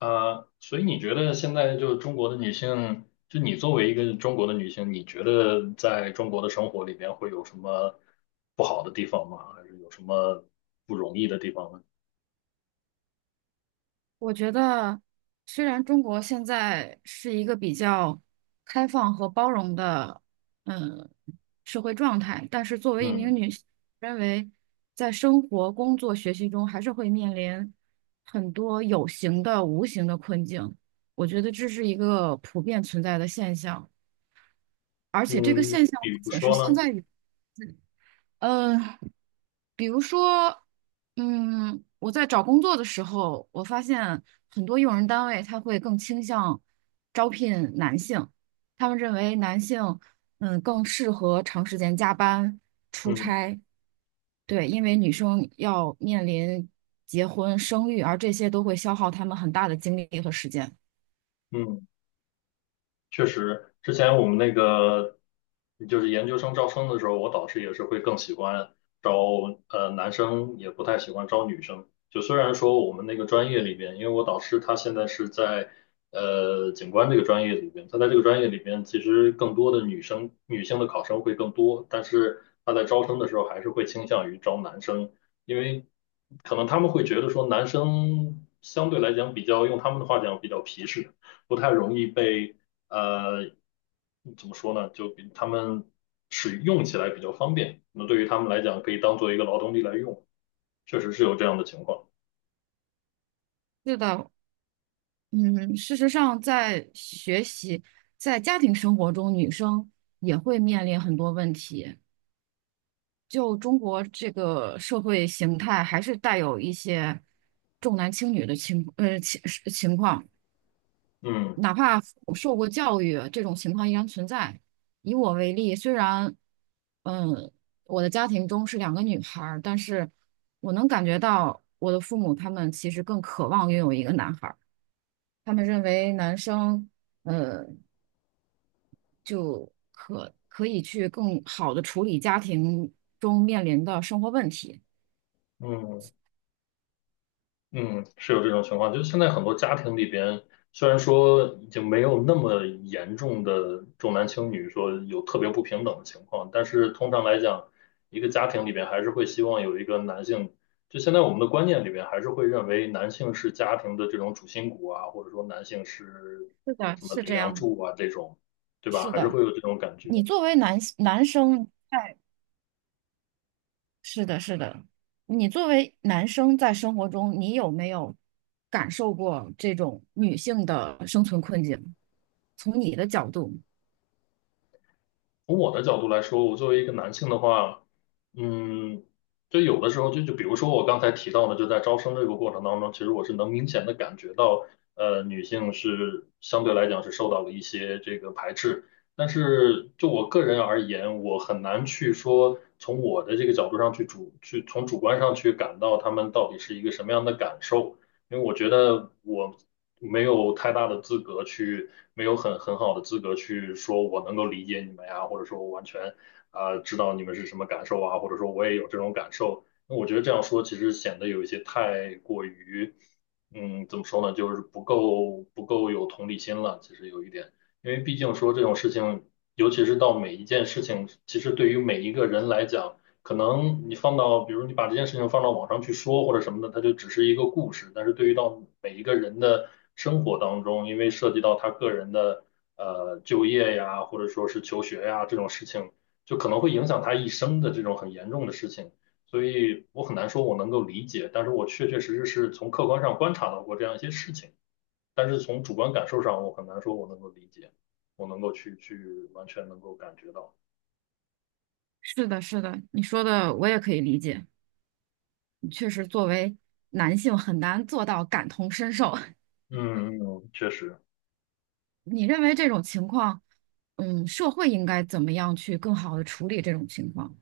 所以你觉得现在就中国的女性，就你作为一个中国的女性，你觉得在中国的生活里面会有什么不好的地方吗？还是有什么不容易的地方呢？我觉得，虽然中国现在是一个比较开放和包容的，嗯，社会状态，但是作为一名嗯女性，认为在生活、工作、学习中还是会面临很多有形的、无形的困境。我觉得这是一个普遍存在的现象，而且这个嗯，现象比不如仅是说现呢？在。嗯，比如说，我在找工作的时候，我发现很多用人单位他会更倾向招聘男性，他们认为男性，更适合长时间加班、出嗯差，对，因为女生要面临结婚、生育，而这些都会消耗他们很大的精力和时间。嗯。确实，之前我们那个就是研究生招生的时候，我导师也是会更喜欢招男生，也不太喜欢招女生。就虽然说我们那个专业里边，因为我导师他现在是在景观这个专业里边，他在这个专业里边其实更多的女生女性的考生会更多，但是他在招生的时候还是会倾向于招男生，因为可能他们会觉得说男生相对来讲比较用他们的话讲比较皮实。不太容易被呃，怎么说呢？就比他们使用起来比较方便，那对于他们来讲，可以当做一个劳动力来用，确实是有这样的情况。是的，嗯，事实上，在学习、在家庭生活中，女生也会面临很多问题。就中国这个社会形态，还是带有一些重男轻女的情况，嗯哪怕受过教育，这种情况依然存在。以我为例，虽然嗯我的家庭中是两个女孩儿，但是我能感觉到我的父母他们其实更渴望拥有一个男孩儿，他们认为男生就可以去更好的处理家庭中面临的生活问题。嗯。嗯，是有这种情况，就是现在很多家庭里边，虽然说已经没有那么严重的重男轻女，说有特别不平等的情况，但是通常来讲，一个家庭里边还是会希望有一个男性，就现在我们的观念里边还是会认为男性是家庭的这种主心骨啊，或者说男性是是的，什么是顶这梁样的，柱啊这种，对吧？是还是的。会有这种感你觉。作为男生在，是的，是的，你作为男生在生活中，你有没有感受过这种女性的生存困境？从你的角度，从我的角度来说，我作为一个男性的话，嗯，就有的时候就比如说我刚才提到的，就在招生这个过程当中，其实我是能明显的感觉到，女性是相对来讲是受到了一些这个排斥。但是就我个人而言，我很难去说从我的这个角度上去从主观上去感到她们到底是一个什么样的感受。因为我觉得我没有太大的资格去，没有很很好的资格去说我能够理解你们呀，或者说我完全啊、知道你们是什么感受啊，或者说我也有这种感受。那我觉得这样说其实显得有一些太过于，嗯，怎么说呢，就是不够有同理心了，其实有一点。因为毕竟说这种事情，尤其是到每一件事情，其实对于每一个人来讲，可能你放到，比如你把这件事情放到网上去说或者什么的，它就只是一个故事。但是对于到每一个人的生活当中，因为涉及到他个人的就业呀，或者说是求学呀这种事情，就可能会影响他一生的这种很严重的事情。所以我很难说我能够理解，但是我确确实实是从客观上观察到过这样一些事情，但是从主观感受上，我很难说我能够理解，我能够去完全能够感觉到。是的，是的，你说的我也可以理解。确实，作为男性很难做到感同身受。嗯嗯，嗯确实。你认为这种情况，嗯，社会应该怎么样去更好的处理这种情况？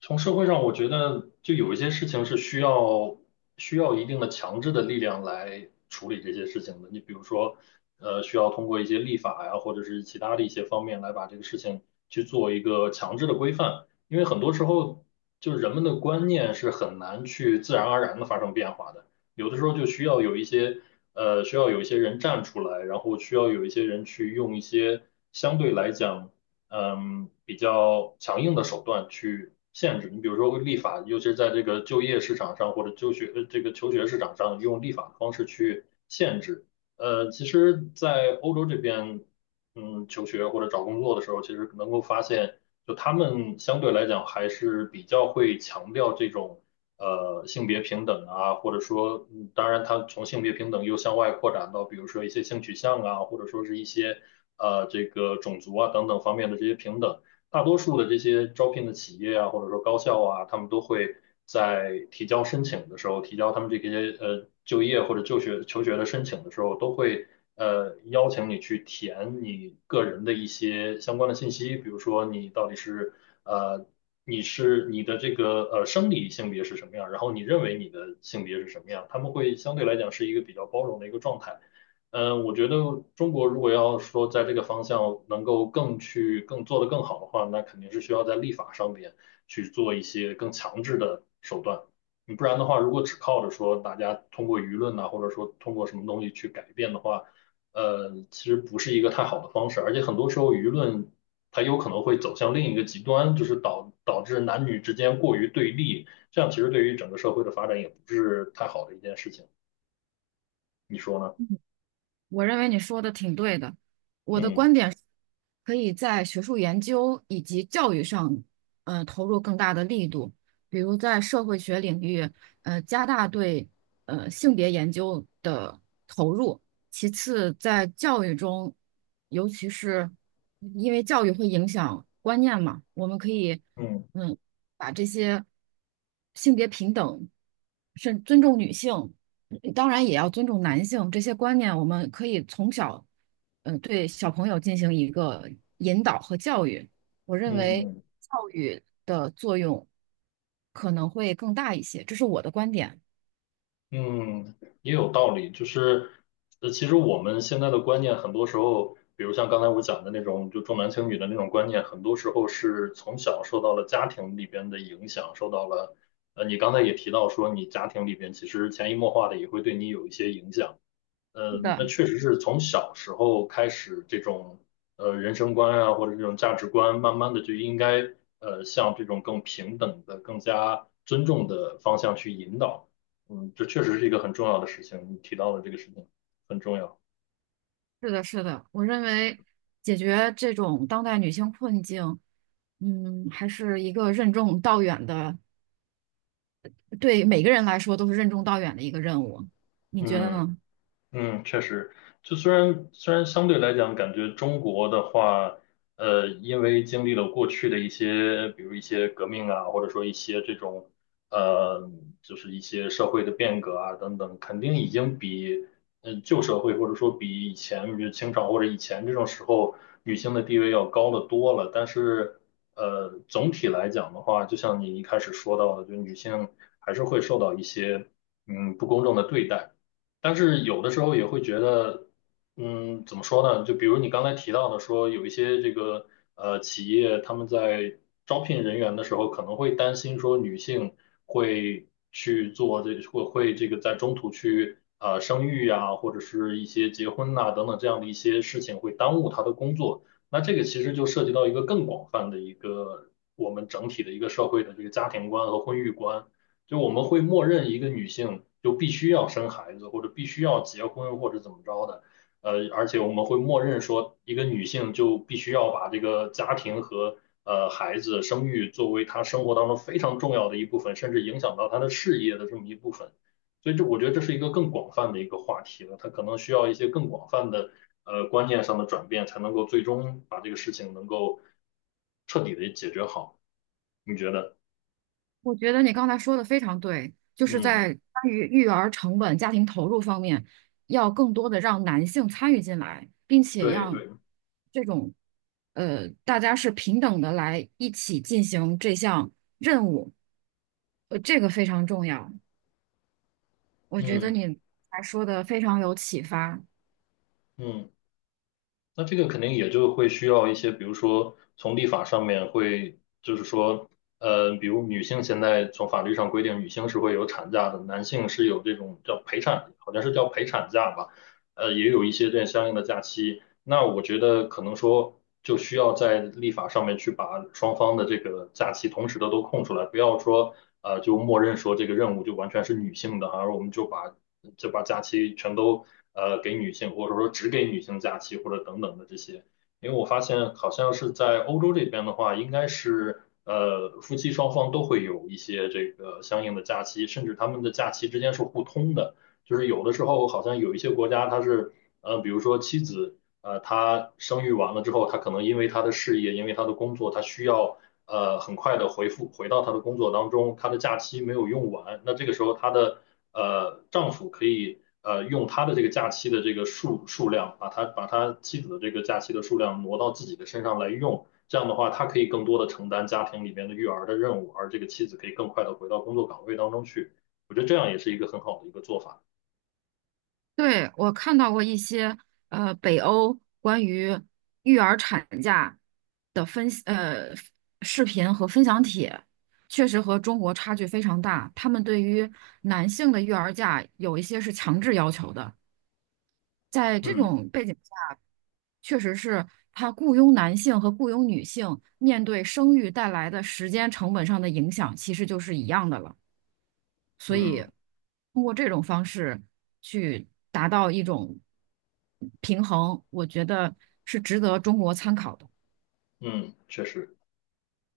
从社会上，我觉得就有一些事情是需要一定的强制的力量来处理这些事情的。你比如说，需要通过一些立法呀，或者是其他的一些方面来把这个事情去做一个强制的规范。因为很多时候，就是人们的观念是很难去自然而然的发生变化的。有的时候就需要有一些需要有一些人站出来，然后需要有一些人去用一些相对来讲。嗯比较强硬的手段去限制。你比如说立法，尤其是在这个就业市场上或者就学这个求学市场上，用立法的方式去限制。其实，在欧洲这边，嗯，求学或者找工作的时候，其实能够发现，就他们相对来讲还是比较会强调这种性别平等啊，或者说，嗯当然，他从性别平等又向外扩展到，比如说一些性取向啊，或者说是一些这个种族啊等等方面的这些平等。大多数的这些招聘的企业啊，或者说高校啊，他们都会在提交申请的时候，提交他们这些就业或者就学求学的申请的时候，都会邀请你去填你个人的一些相关的信息，比如说你到底是呃你是你的这个生理性别是什么样，然后你认为你的性别是什么样，他们会相对来讲是一个比较包容的一个状态。嗯，我觉得中国如果要说在这个方向能够更去更做得更好的话，那肯定是需要在立法上面去做一些更强制的手段。你不然的话，如果只靠着说大家通过舆论呐、或者说通过什么东西去改变的话，其实不是一个太好的方式。而且很多时候舆论它有可能会走向另一个极端，就是导致男女之间过于对立，这样其实对于整个社会的发展也不是太好的一件事情。你说呢？我认为你说的挺对的。我的嗯观点是可以在学术研究以及教育上，投入更大的力度，比如在社会学领域，加大对性别研究的投入。其次，在教育中，尤其是因为教育会影响观念嘛，我们可以，嗯。嗯，把这些性别平等，甚尊重女性。当然也要尊重男性这些观念，我们可以从小，对小朋友进行一个引导和教育。我认为嗯教育的作用可能会更大一些，这是我的观点。嗯，也有道理。就是，其实我们现在的观念，很多时候，比如像刚才我讲的那种，就重男轻女的那种观念，很多时候是从小受到了家庭里边的影响，受到了，你刚才也提到说，你家庭里边其实潜移默化的也会对你有一些影响。是嗯，那的，确实是从小时候开始，这种人生观啊，或者这种价值观，慢慢的就应该向这种更平等的、更加尊重的方向去引导。嗯，这确实是一个很重要的事情，你提到的这个事情很重要。是的，是的，我认为解决这种当代女性困境，嗯，还是一个任重道远的，对每个人来说都是任重道远的一个任务。你觉得嗯。呢？嗯，确实，就虽然相对来讲，感觉中国的话，因为经历了过去的一些，比如一些革命啊，或者说一些这种，呃，就是一些社会的变革啊等等，肯定已经比旧社会或者说比以前，比如清朝或者以前这种时候，女性的地位要高得多了。但是，总体来讲的话，就像你一开始说到的，就女性还是会受到一些嗯不公正的对待。但是有的时候也会觉得，嗯，怎么说呢？就比如你刚才提到的说，有一些这个企业他们在招聘人员的时候，可能会担心说女性会去做这会会这个在中途去生育啊，或者是一些结婚呐、等等这样的一些事情会耽误她的工作。那这个其实就涉及到一个更广泛的一个我们整体的一个社会的这个家庭观和婚育观。就我们会默认一个女性就必须要生孩子，或者必须要结婚，或者怎么着的。而且我们会默认说，一个女性就必须要把这个家庭和孩子生育作为她生活当中非常重要的一部分，甚至影响到她的事业的这么一部分。所以我觉得这是一个更广泛的一个话题了，它可能需要一些更广泛的观念上的转变，才能够最终把这个事情能够彻底的解决好。你觉得？我觉得你刚才说的非常对，就是嗯，在关于育儿成本、家庭投入方面，要更多的让男性参与进来，并且对让对，这种大家是平等的来一起进行这项任务，这个非常重要。我觉得嗯。你还说的非常有启发。嗯，那这个肯定也就会需要一些，比如说从立法上面会，就是说，比如女性现在从法律上规定，女性是会有产假的，男性是有这种叫陪产，好像是叫陪产假吧，也有一些这样相应的假期。那我觉得可能说就需要在立法上面去把双方的这个假期同时的都空出来，不要说就默认说这个任务就完全是女性的哈，而我们就把假期全都给女性，或者说只给女性假期，或者等等的这些。因为我发现好像是在欧洲这边的话，应该是夫妻双方都会有一些这个相应的假期，甚至他们的假期之间是互通的，就是有的时候好像有一些国家它是比如说妻子他生育完了之后，他可能因为他的事业，因为他的工作，他需要很快的回到他的工作当中，他的假期没有用完，那这个时候他的丈夫可以用他的这个假期的这个数量，把他妻子的这个假期的数量挪到自己的身上来用，这样的话，他可以更多的承担家庭里面的育儿的任务，而这个妻子可以更快的回到工作岗位当中去，我觉得这样也是一个很好的一个做法。对，我看到过一些北欧关于育儿产假的分析视频和分享帖，确实和中国差距非常大。他们对于男性的育儿假有一些是强制要求的，在这嗯种背景下，确实是他雇佣男性和雇佣女性面对生育带来的时间成本上的影响，其实就是一样的了。所以嗯通过这种方式去达到一种平衡，我觉得是值得中国参考的。嗯，确实。